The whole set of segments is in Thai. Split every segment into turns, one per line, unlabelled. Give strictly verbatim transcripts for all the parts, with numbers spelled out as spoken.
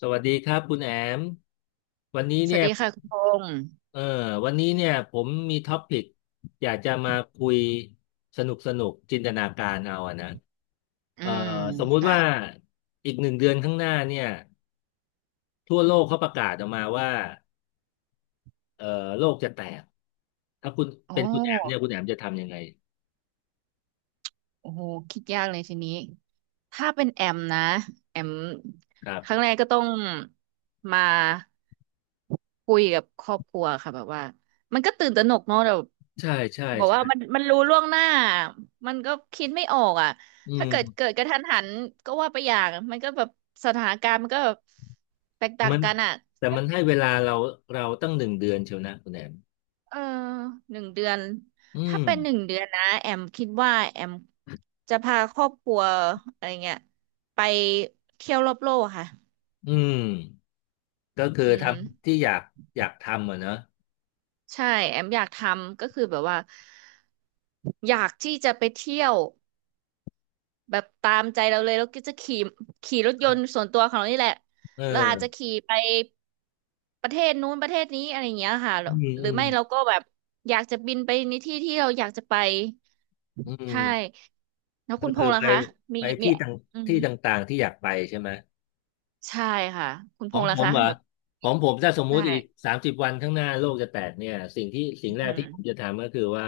สวัสดีครับคุณแอมวันนี้
ส
เนี่
วัส
ย
ดีค่ะคุณพงษ์
เออวันนี้เนี่ยผมมีท็อปิกอยากจะมาคุยสนุกสนุกจินตนาการเอาอะนะ
อื
เออ
ม
สมมุติว่า
ค่ะ
อีกหนึ่งเดือนข้างหน้าเนี่ยทั่วโลกเขาประกาศออกมาว่าเออโลกจะแตกถ้าคุณ
โอ
เป็นคุณแอมเนี่ย
้
คุณแอมจะทำยังไง
โอ้โหคิดยากเลยทีนี้ ถ้าเป็นแอมนะ แอม
ครั
ครั้ง
บ
แรกก็ต้องมาคุยกับครอบครัวค่ะแบบว่า มันก็ตื่นตระหนกเนาะแบบ
ใช่ใช่
บอก
ใช่
ว่ามันมันรู้ล่วงหน้า มันก็คิดไม่ออกอ่ะ
อื
ถ้าเกิ
ม
ดเกิดกระทันหันก็ว่าไปอย่าง มันก็แบบสถานการณ์มันก็แบบแตกต่าง
มัน
กันอ่ะ
แต่มันให้เวลาเราเราตั้งหนึ่งเดือนเชียวนะคุณแอม
เออหนึ่งเดือน
อืม
ถ้าเป็นหนึ่งเดือนนะแอมคิดว่าแอมจะพาครอบครัวอะไรเงี้ยไปเที่ยวรอบโลกค่ะ
อืม ก็คือ
อื
ท
ม
ำที่อยากอยากทำอ่ะเนอะ
ใช่แอมอยากทำก็คือแบบว่าอยากที่จะไปเที่ยวแบบตามใจเราเลยแล้วก็จะขี่ขี่รถยนต์ส่วนตัวของเรานี่แหละ
เอ
แล้วอาจจะ
อ
ขี่ไปประเทศนู้นประเทศนี้อะไรอย่างเงี้ยค่ะ
อืม
หรื
อื
อ
ม
ไม่เราก็แบบอยากจะบินไปในที่ที่เราอยากจะไป
อื
ใช่
ม
แล้วคุ
ก็
ณพ
คือ
งษ์ล่ะ
ไป
คะมี
ไป
มี
ที่ต่าง
อืม
ที่ต่างๆที่อยากไปใช่ไหม
ใช่ค่ะคุณ
ข
พ
อง
งษ์
ผ
ล่ะ
ม
คะ
เหรอ
แบบ
ของผมถ้าสมมุ
ใช่
ติอีกสามสิบวันข้างหน้าโลกจะแตกเนี่ยสิ่งที่สิ่ง
อื
แรก
ม
ที่ผมจะทำก็คือว่า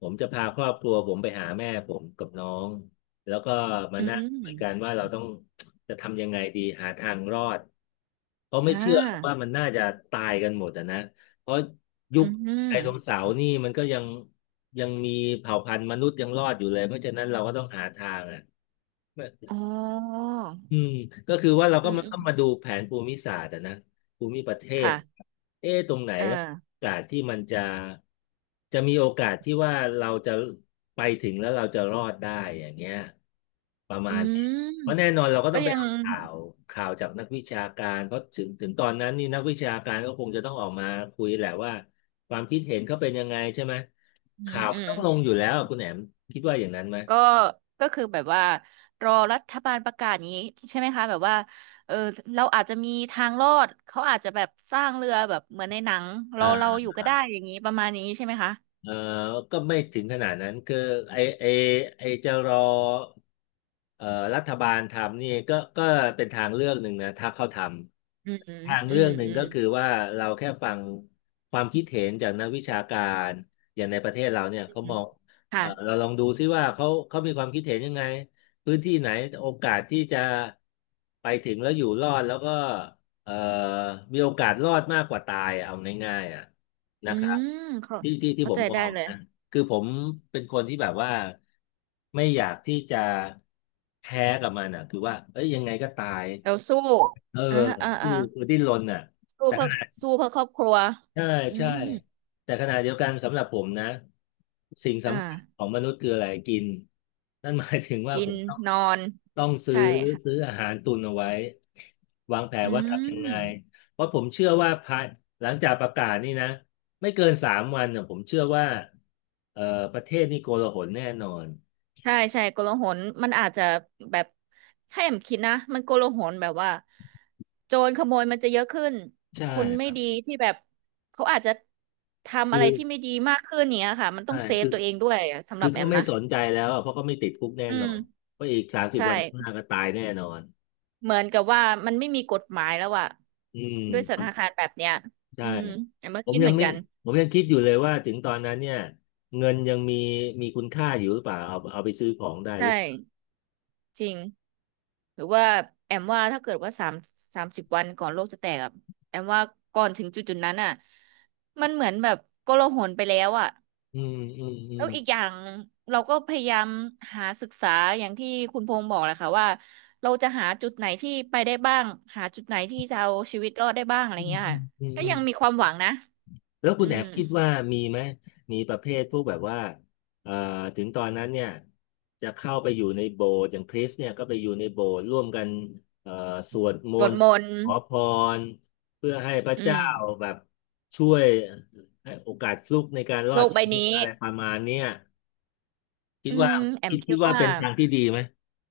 ผมจะพาครอบครัวผมไปหาแม่ผมกับน้องแล้วก็มา
อื
นั่งคุยกัน
ม
ว่าเราต้องจะทำยังไงดีหาทางรอดเพราะไม่
อ่
เชื่อหรอกว่า
า
มันน่าจะตายกันหมดอะนะเพราะยุ
อื
คได
ม
โนเสาร์นี่มันก็ยังยังมีเผ่าพันธุ์มนุษย์ยังรอดอยู่เลยเพราะฉะนั้นเราก็ต้องหาทางอ่ะ
อ๋อ
อืมก็คือว่าเรา
อื
ก็
ม
มา
อื
ต้อ
ม
งมาดูแผนภูมิศาสตร์อะนะภูมิประเทศ
ค่ะ
เอ๊ะตรงไหน
เออ
แล้วโอกาสที่มันจะจะมีโอกาสที่ว่าเราจะไปถึงแล้วเราจะรอดได้อย่างเงี้ยประมา
อื
ณนี้
ม
เพราะแน่นอนเราก็ต้
ก็
องไป
ยัง
เอาข่าวข่าวจากนักวิชาการเพราะถึงถึงตอนนั้นนี่นักวิชาการก็คงจะต้องออกมาคุยแหละว่าความคิดเห็นเขาเป็นยังไงใช่ไหม
อื
ข่า
ม
ว
อื
มัน
ม
ต้องลงอยู่แล้วอะคุณแหนมคิดว่าอย่างนั้นไหม
ก็ก็คือแบบว่ารอรัฐบาลประกาศนี้ใช่ไหมคะแบบว่าเออเราอาจจะมีทางรอดเขาอาจจะแบบสร้างเรือแบบเหมือนในหนังเราเรา
เออ
อยู่ก็ได้อย่างนี้ประมาณนี้ใช่ไหมคะ
เออก็ไม่ถึงขนาดนั้นคือไอไอไอจะรอเอ่อรัฐบาลทำนี่ก็ก็เป็นทางเลือกหนึ่งนะถ้าเขาท
อืมอื
ำ
ม
ทางเลือกหนึ่ง
อื
ก็
ม
คือว่าเราแค่ฟังความคิดเห็นจากนักวิชาการอย่างในประเทศเราเนี่ย
อื
เขาม
ม
องเอ่
ค่ะ
อเราลองดูซิว่าเขาเขามีความคิดเห็นยังไงพื้นที่ไหนโอกาสที่จะไปถึงแล้วอยู่รอดแล้วก็เอ่อมีโอกาสรอดมากกว่าตายอะเอาง่ายๆอ่ะ นะ
อื
ครับ
มเข้า
ที่ที่ที่
เข้า
ผม
ใจ
มอ
ได้
ง
เลย
นะคือผมเป็นคนที่แบบว่าไม่อยากที่จะแพ้กับมันอ่ะคือว่าเอ้ยยังไงก็ตาย
เราสู้
เออ
อ่าอ่า
สู้
อ่า
คือดิ้นรนอ่ะ
สู้เพื่อสู้เพื่อครอบครัว
ใช่
อื
ใช่
ม
แต่ขณะเดียวกันสำหรับผมนะสิ่ง
อ่า
สำคัญของมนุษย์คืออะไรกินนั่นหมายถึงว่า
กิ
ผ
น
มต้อง
นอน
ต้องซื้อ
ใช่ค่ะ
ซื้ออาหารตุนเอาไว้วางแผน
อื
ว่าทำยังไง
ม
เพราะผมเชื่อว่าภายหลังจากประกาศนี่นะไม่เกินสามวันน่ะผมเชื่อว่าเอ่อประเทศนี่โกลาหลแน่นอน
ใช่ใช่โกลาหลมันอาจจะแบบถ้าแอมคิดนะ มันโกลาหลแบบว่าโจรขโมยมันจะเยอะขึ้น
ใช่
คน
ค
ไม่
รับ
ดีที่แบบเขาอาจจะทำ
คื
อะไร
อ
ที่ไม่ดีมากขึ้นเนี้ยค่ะ มันต้
ใช่
องเซฟ
คือ
ตัวเองด้วยอะสำห
คื
รั
อ
บแอ
เขา
ม
ไม่
นะ
สนใจแล้วอะเพราะเขาไม่ติดคุกแน่
อื
นอ
ม
นเพราะอีกสามสิบ
ใช่
วันข้างหน้าก็ตายแน่นอน
เหมือนกับว่ามันไม่มีกฎหมายแล้วอะ
อืม
ด้วยสถานการณ์แบบเนี้ยอื
ใช่
มแอมก็
ผม
คิด
ยั
เห
ง
มือน
ไม่
กัน
ผมยังคิดอยู่เลยว่าถึงตอนนั้นเนี่ยเงินยังมีมีคุณค่าอยู่หรือเปล่าเอาเอาไปซื้อของได้ห
ใช่
รือเปล่า
จริงหรือว่าแอมว่าถ้าเกิดว่าสามสามสิบวันก่อนโลกจะแตกอะแอมว่าก่อนถึงจุดจุดนั้นอะมันเหมือนแบบโกลาหลไปแล้วอะ
อืมอืมอื
แล้
ม
วอีกอย่างเราก็พยายามหาศึกษาอย่างที่คุณพงษ์บอกแหละค่ะว่าเราจะหาจุดไหนที่ไปได้บ้างหาจุดไหนที่จะเอาชีวิตรอดได้บ้างอะไร
อืม
เงี้ย
อื
ค่ะ
มอืม
ก็
อืม
ยังมีความหวังนะ
แล้ว
อื
คุณแอ
ม
บคิดว่ามีไหมมีประเภทพวกแบบว่าเอ่อถึงตอนนั้นเนี่ยจะเข้าไปอยู่ในโบสถ์อย่างคริสเนี่ยก็ไปอยู่ในโบสถ์ร่วมกันเอ่อสวดม
สวด
นต์
มนต์
ขอพรเพื่อให้พระ
อื
เจ้า
ม
แบบช่วยให้โอกาสฟลุกในการรอ
โล
ด
กใบ
ชีวิต
นี้
อะไรประมาณเนี้ย คิ
อื
ดว่า
มแอม
คิด
คิ
คิ
ด
ดว่า
ว่า
เป็นทางที่ดีไหม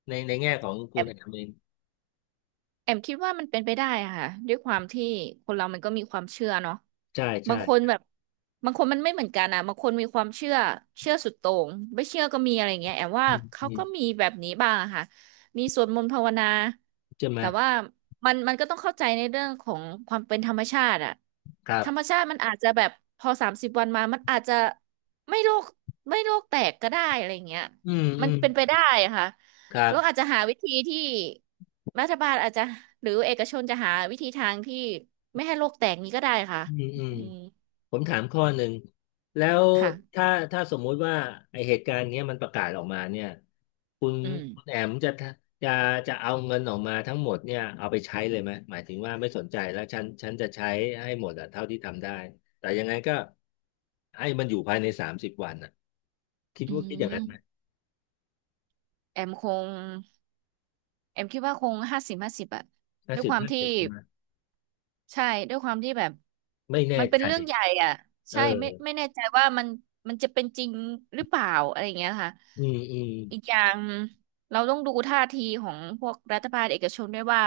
ในในแง่ของคุณ
แอม
แอมเอง
แอมคิดว่ามันเป็นไปได้อะค่ะด้วยความที่คนเรามันก็มีความเชื่อเนาะ
ใช่
บา
ใช่
งคนแบบบางคนมันไม่เหมือนกันอะบางคนมีความเชื่อเชื่อสุดโต่งไม่เชื่อก็มีอะไรเงี้ยแอมว่า
อืมอื
เขา
ม
ก็มีแบบนี้บ้างอะค่ะมีสวดมนต์ภาวนา
ใช่ไหม
แต่ว่ามันมันก็ต้องเข้าใจในเรื่องของความเป็นธรรมชาติอะ
ครั
ธ
บ
รรมชาติมันอาจจะแบบพอสามสิบวันมามันอาจจะไม่โรคไม่โรคแตกก็ได้อะไรเงี้ย
อืมอื
มัน
ม
เป็นไปได้อะค่ะ
ครับ
แล้วอาจจะหาวิธีที่ รัฐบาลอาจจะหรือเอกชนจะหาวิธีทางที่ไม่ให้โลกแตกนี้ก็ได้ค่ะ
อืมอืม
อืม
ผมถามข้อหนึ่งแล้ว
ค่ะ
ถ้าถ้าสมมุติว่าไอเหตุการณ์เนี้ยมันประกาศออกมาเนี่ยคุณ
อืม
คุณแอมจะจะจะเอาเงินออกมาทั้งหมดเนี่ยเอาไปใช้เลยไหมหมายถึงว่าไม่สนใจแล้วฉันฉันจะใช้ให้หมดอะเท่าที่ทำได้แต่ยังไงก็ให้มันอยู่ภายในสามสิบวันอะคิด
อื
ว่าคิดอย่างนั้นไหม
มแอมคงแอมคิดว่าคงห้าสิบห้าสิบอะ
ห้า
ด้วย
สิบ
ความ
ห้า
ที่
สิบ
ใช่ด้วยความที่แบบ
ไม่แน่
มันเป็
ใจ
นเรื่องใหญ่อ่ะ
เ
ใช่ไม่
ออ
ไม่แน่ใจว่ามันมันจะเป็นจริงหรือเปล่าอะไรอย่างเงี้ยค่ะ
อืมอืม
อีกอย่างเราต้องดูท่าทีของพวกรัฐบาลเอกชนด้วยว่า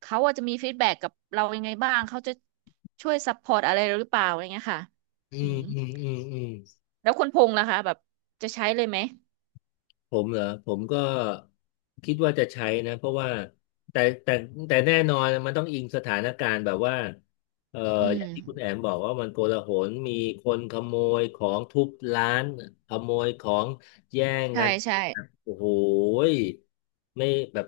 เขาอาจจะมีฟีดแบ็กกับเรายังไงบ้างเขาจะช่วยซัพพอร์ตอะไรเราหรือเปล่าอะไรเงี้ยค่ะ
อื
อื
ม
ม
อืมอืมอืม
แล้วคุณพงษ์ล่ะคะแบบจะใช้เลยไหม
ผมเหรอผมก็คิดว่าจะใช้นะเพราะว่าแต่แต่แต่แน่นอนมันต้องอิงสถานการณ์แบบว่าเอ่อ
อื
อ
ม
ย่างที่คุณแอมบอกว่ามันโกลาหลมีคนขโมยของทุบร้านขโมยของแย่ง
ใช่
กัน
ใช่
โอ้โหยไม่แบบ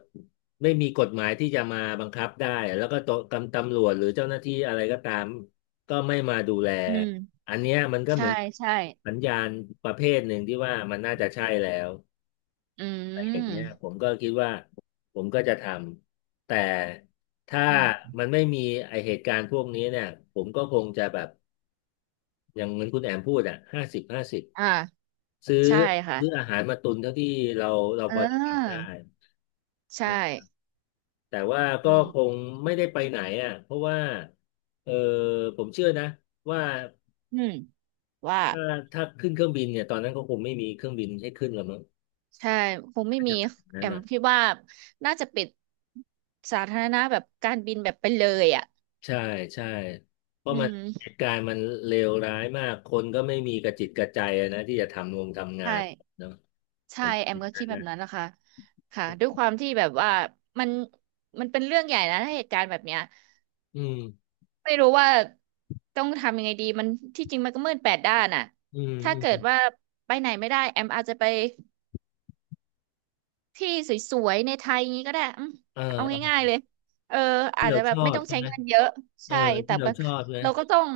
ไม่มีกฎหมายที่จะมาบังคับได้แล้วก็ตกำตำรวจหรือเจ้าหน้าที่อะไรก็ตามก็ไม่มาดูแล
อืม
อันเนี้ยมันก็เห
ใช่
มือน
ใช่
สัญญาณประเภทหนึ่งที่ว่ามันน่าจะใช่แล้ว
อื
อย่างเงี้ยผ
ม
มก็คิดว่าผมก็จะทำแต่ถ้า
อืม
มันไม่มีไอเหตุการณ์พวกนี้เนี่ยผมก็คงจะแบบอย่างเหมือนคุณแอมพูดอ่ะห้าสิบห้าสิบ
อ่า
ซื้อ
ใช่ค่ะ
ซื้ออาหารมาตุนเท่าที่เราเรา
เ
พอจะทำได้
ออใช่
นะแต่ว่า
อื
ก็คง
ม
ไม่ได้ไปไหนอ่ะเพราะว่าเออผมเชื่อนะว่า
อืมว่า
ถ้าถ้าขึ้นเครื่องบินเนี่ยตอนนั้นก็คงไม่มีเครื่องบินให้ขึ้นแล้วมั้ง
ใช่คง
อา
ไม่
จ
มี
จะเป็นอย่าง
แอ
นั้น
ม
นะ
คิดว่าน่าจะปิดสาธารณะแบบการบินแบบไปเลยอ่ะ
ใช่ใช่เพ
อื
ราะมันเห
ม
ตุการณ์มันเลวร้ายมากคนก็ไม่มีกระจิตกระใจอะนะที่จะทำงงทำงา
ใช่
นเนาะผ
ใช่
ม
แอม
คิดอ
ก็
ย่างนั้
คิ
น
ดแบบ
นะ
นั้นนะคะค่ะด้วยความที่แบบว่ามันมันเป็นเรื่องใหญ่นะถ้าเหตุการณ์แบบเนี้ย
อืม
ไม่รู้ว่าต้องทำยังไงดีมันที่จริงมันก็มืดแปดด้านอ่ะ
อืม
ถ้า
อื
เกิด
ม
ว่าไปไหนไม่ได้แอมอาจจะไป ที่สวยๆในไทยอย่างนี้ก็ได้อืม
เออ
เอา
เอ
ง่า
อ
ยๆเลยเออ
ที่
อาจ
เรา
จะแบ
ช
บ
อ
ไม่
บ
ต้อง
ใช่
ใช้
ไหม
เงินเยอะ
เออ
ใช่แต่
ที่เรา
แบบ
ชอบนะ
เราก็ต้อง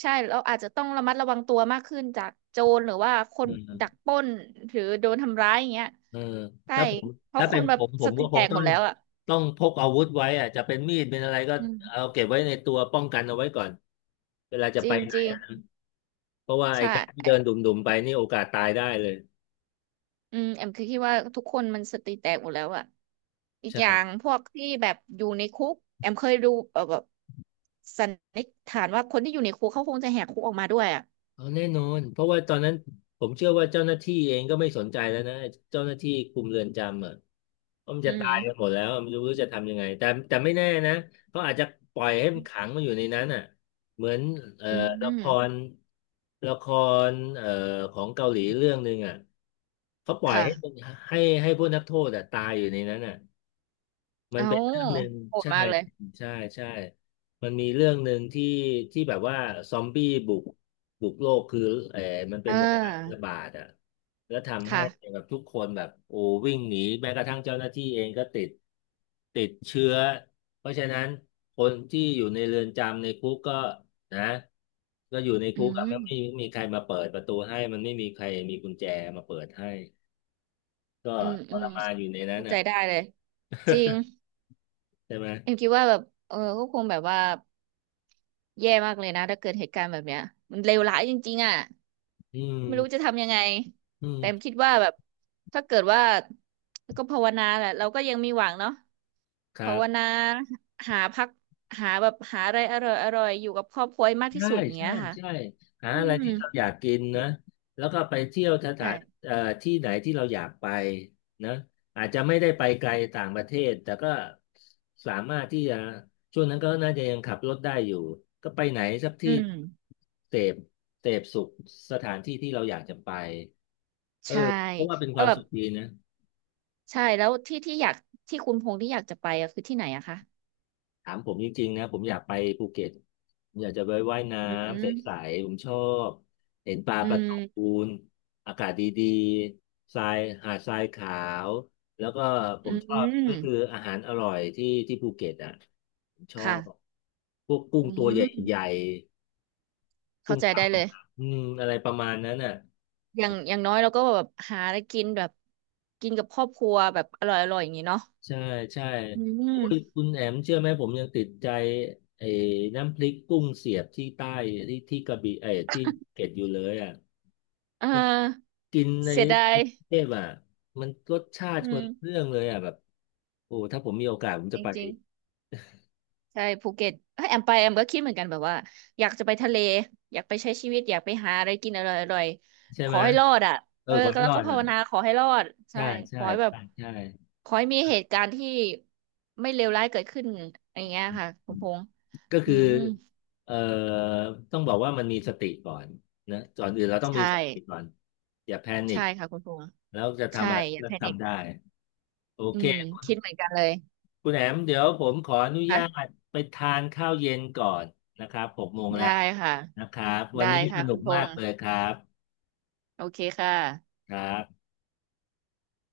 ใช่เราอาจจะต้องระมัดระวังตัวมากขึ้นจากโจรหรือว่าคน
เออ
ดักปล้นหรือโดนทำร้ายอย่างเงี้ย
เออ
ใช่
ถ้าผม
เพราะ
ถ้า
ค
เป็น
นแบ
ผ
บ
มผ
ส
ม
ติ
ก็ค
แต
ง
ก
ต้
ห
อ
ม
ง
ดแล้วอ่ะ
ต้องพกอาวุธไว้อะจะเป็นมีดเป็นอะไรก็
อื
เอา
ม
เก็บไว้ในตัวป้องกันเอาไว้ก่อนเวลาจะ
จ
ไป
ริง
ไหน
จริง
อะเพราะว่าไอ้
ใช่
การที่เดินดุ่มๆไปนี่โอกาสตายได้เลย
อืมแอมคือคิดว่าทุกคนมันสติแตกหมดแล้วอะอีกอย่าง
ใช่
พวกที่แบบอยู่ในคุกแอมเคยดูเอ่อแบบสันนิษฐานว่าคนที่อยู่ในคุกเขาคงจะแหกคุกออกมาด้วยอะ
เอาแน่นอนเพราะว่าตอนนั้นผมเชื่อว่าเจ้าหน้าที่เองก็ไม่สนใจแล้วนะเจ้าหน้าที่คุมเรือนจำอ่ะเพราะมัน
อื
จะตา
ม
ยกันหมดแล้วไม่รู้จะทำยังไงแต่แต่ไม่แน่นะเขาอาจจะปล่อยให้มันขังมันอยู่ในนั้นอ่ะเหมือนเอ่อ
อื
ละค
ม
รละครเอ่อของเกาหลีเรื่องหนึ่งอ่ะเขาปล่อย
ค่ะ
ให้มันให้ให้พวกนักโทษอ่ะตายอยู่ในนั้นอ่ะ มัน
เอา
เป็นเรื่องหนึ่ง
โหด
ใช่
มากเลย
ใช่ใช่ มันมีเรื่องหนึ่งที่ที่แบบว่าซอมบี้บุกบุกโลกคือเออมันเป็
อ่
นไวรัสระ
า
บาดอ่ะแล้วทำให้
ค่ะ
แบบทุกคนแบบโอ้วิ่งหนีแม้กระทั่งเจ้าหน้าที่เองก็ติดติดเชื้อเพราะฉะนั้นคนที่อยู่ในเรือนจำในคุกก็นะก็อยู่ใน
อื
คุกอะไม่มี
ม
ไม่มีใครมาเปิดประตูให้มันไม่มีใครมีกุญแจมาเปิดให้ก็
อืม
ท
อื
ร
ม
มาน
เข้า
อยู่ในนั้น
เข้าใจ
อ่ะ
ได้เลยจริง
ใช่ไหม
เอ็มคิดว่าแบบเออก็คงแบบว่าแย่มากเลยนะถ้าเกิดเหตุการณ์แบบเนี้ยมันเลวร้ายจริงๆอ่ะ
อืม
ไม่รู้จะทำยังไง
อืม
แต่คิดว่าแบบถ้าเกิดว่าก็ภาวนาแหละเราก็ยังมีหวังเนาะ
ครั
ภาว
บ
นาหาพักหาแบบหาอะไรอร่อยอร่อยอยู่กับครอบครัวให้มากที่
ใช่
สุด
ใช่
เนี้ยค่ะ
ใช่หา
อื
อะไร
ม
ที่เราอยากกินนะแล้วก็ไปเที่ยวสถา
ใช่
นเอ่อที่ไหนที่เราอยากไปนะอาจจะไม่ได้ไปไกลต่างประเทศแต่ก็สามารถที่จะช่วงนั้นก็น่าจะยังขับรถได้อยู่ก็ไปไหนสัก
อื
ที่
ม
เสพเสพสุขสถานที่ที่เราอยากจะไปเออ
ใช่
เพราะว่าเป็นค
แล้
วา
ว
ม
แบบ
สุขดีนะ
ใช่แล้วที่ที่อยากที่คุณพงษ์ที่อยากจะไปอะคือที่ไหนอะคะ
ถามผมจริงๆนะผมอยากไปภูเก็ตผมอยากจะไปว่ายน้
อื
ำใส
ม
ๆผมชอบเห็นปลา
อื
การะต
ม
ูนอากาศดีๆทรายหาดทรายขาวแล้วก็ผ
อื
มชอบก็คือ
ม
อาหารอร่อยที่ที่ภูเก็ตอ่ะผมชอ
ค่ะ
บพวกกุ้ง
อื
ตัวใหญ่
ม
ๆกุ้
เข้า
ง
ใจ
ปั
ได้
ง
เลย
อืมอะไรประมาณนั้นอ่ะ
อย่างอย่างน้อยเราก็แบบหาอะไรกินแบบกินกับครอบครัวแบบอร่อยอร่อยอย่างนี้เนาะ
ใช่ใช่
อื
โอ้ย
ม
คุณแอมเชื่อไหมผมยังติดใจไอ้น้ำพริกกุ้งเสียบที่ใต้ที่ที่กระบี่ไอ้ที่ภูเก็ตอยู่เลยอ่ะ
อ่
มัน
า
กินใน
เสียดา
ก
ย
รุงเทพอ่ะมันรสชาติ
อื
มั
ม
นเรื่องเลยอ่ะแบบโอ้ถ้าผมมีโอกาสผม
จ
จะไป
ริ
อี
ง
ก
ๆใช่ภูเก็ตเอ้ยแอมไปแอมก็คิดเหมือนกันแบบว่าอยากจะไปทะเลอยากไปใช้ชีวิตอยากไปหาอะไรกินอร่อยอร่อย
ใช่
ข
ไห
อ
ม
ให้รอดอ่ะ
เอ
เอ
อ
อ
ขอไม่
แล้
ร
ว
อ
ก็
ด
ภาวนา
อ่ะ
ขอให้รอดใช่
ใช่
ข
ใช่
อให้แบบ
ใช่ใช่
ขอให้มีเหตุการณ์ที่ไม่เลวร้ายเกิดขึ้นอย่างเงี้ยค่ะ
อื
คุณ
ม
พงษ์
ก็
อื
คือ
ม
เอ่อต้องบอกว่ามันมีสติก่อนนะก่อนอื่นเราต้องมี
ใช่
สติก่อนอย่าแพนิ
ใช่
ค
ค่ะคุณพงษ์
แล้วจะ
ใช่
ทำอะไร
อย่า
ก็
แพนิค
ทำได้โอ
อื
เค
มคิดเหมือนกันเลย
คุณแอมเดี๋ยวผมขออนุญา
ค่ะ
ตไปทานข้าวเย็นก่อนนะครับหกโมงแล้
ได้
ว
ค่ะ
นะครับ วั
ได้
นนี้ส
ค่ะ
นุ
คุณ
ก
พ
มา
ง
ก
ษ์
เลยครับ
โอเคค่ะ
ครับ